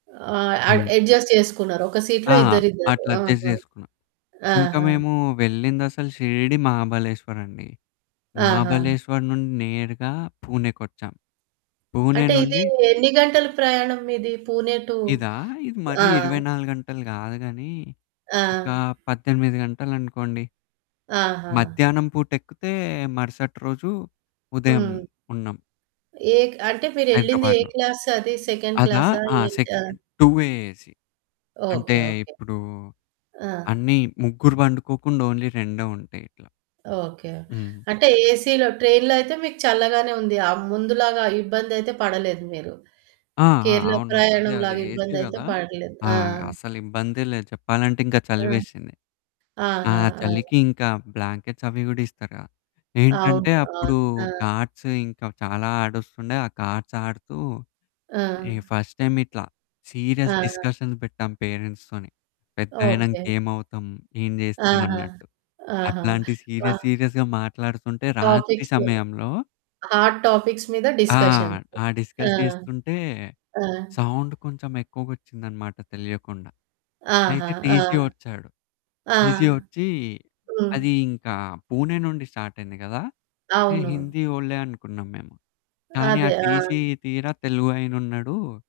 ఆ! అడ్ హ్మ్. అడ్జస్ట్ చేసుకున్నారు. ఒక ఆ! సీట్‌లో ఇద్దరిద్దరు. అట్లా అడ్జస్ట్ ఆహా! జేసుకున్నా. ఇంకా ఆహా! మేము వెళ్ళిందసలు షిరిడి, మహాబలేశ్వర్ అండి. ఆహా! మహాబలేశ్వర్ నుండి నేరుగా పూణేకొచ్చాం. పూణే అంటే ఇది నుండి ఎన్ని గంటలు ప్రయాణం ఇది? పూణే టు ఇదా? ఇది ఆ! మరీ 24 గంటలు గాదు గానీ, ఆ! ఒక 18 గంటలు అనుకోండి. ఆహా! మధ్యాహ్నం పూటెక్కితే, మరుసటి రోజు ఉదయం హ్మ్. ఉన్నాం. ఏక్ అంటే మీరెళ్ళింది ఏ హైదరాబాద్‌లో. క్లాసది సెకండ్ అదా? క్లాసా ఆ! ఏంటా? Second two A AC. అంటే ఓకే. ఓకే. ఇప్పుడు ఆ! అన్ని, ముగ్గురు పండుకోకుండా ఓన్లీ రెండే ఉంటాయి ఇట్లా. ఓకే. హ్మ్. అంటే ఏసీ‌లో ట్రైన్‌లో అయితే మీకు చల్లగానే ఉంది. ఆ ముందు లాగా ఇబ్బంది అయితే పడలేదు మీరు. ఆ! ఆ! కేరళ అవును. అదే, ప్రయాణం అదే. లాగా ఏసీ ఇబ్బంది అయితే కదా! పడట్లేదు. ఆ! ఆ! అసల ఇబ్బందే లేదు చెప్పాలంటే ఇంకా ఆ! చలివేసింది. ఆ ఆహా! ఆ! చలికింకా బ్లాంకెట్స్ అవి కూడా ఇస్తారుగా అవును. ఏంటంటే, అవును. అప్పుడు ఆ! కార్డ్స్ ఇంకా చాలా ఆడొస్తుండే, ఆ కార్డ్స్ ఆడుతూ, ఆ! ఈ ఫస్ట్ టైమ్ ఇట్లా సీరియస్ ఆ! డిస్కషన్స్ పెట్టాం పేరెంట్స్‌తోని పెద్దయినాక ఓకే. ఏమవుతాం, ఏం చేస్తాం ఆహా! అన్నట్టు. ఆహా! అట్లాంటి సీరియస్, వహ్! సీరియస్‌గా మాట్లాడుతుంటే రాత్రి టాపిక్సు సమయంలో హాట్ టాపిక్స్ మీద ఆ! డిస్కషన్సు. ఆ ఆ! డిస్కస్ జేస్తుంటే, ఆ! సౌండ్ కొంచెం ఎక్కువగొచ్చిందన్నమాట తెలియకుండా. ఆహా! అయితే ఆ! టీసీ వచ్చాడు. ఆ! టీసీ వచ్చి, హ్మ్. అది ఇంకా పూణే నుండి స్టార్టైయింది కదా! ఈ అవును. హిందీ వోళ్ళే అనుకున్నాం మేము. కానీ, ఆ అదే. ఆ! టీసీ తీరా తెలుగు అయినున్నాడు.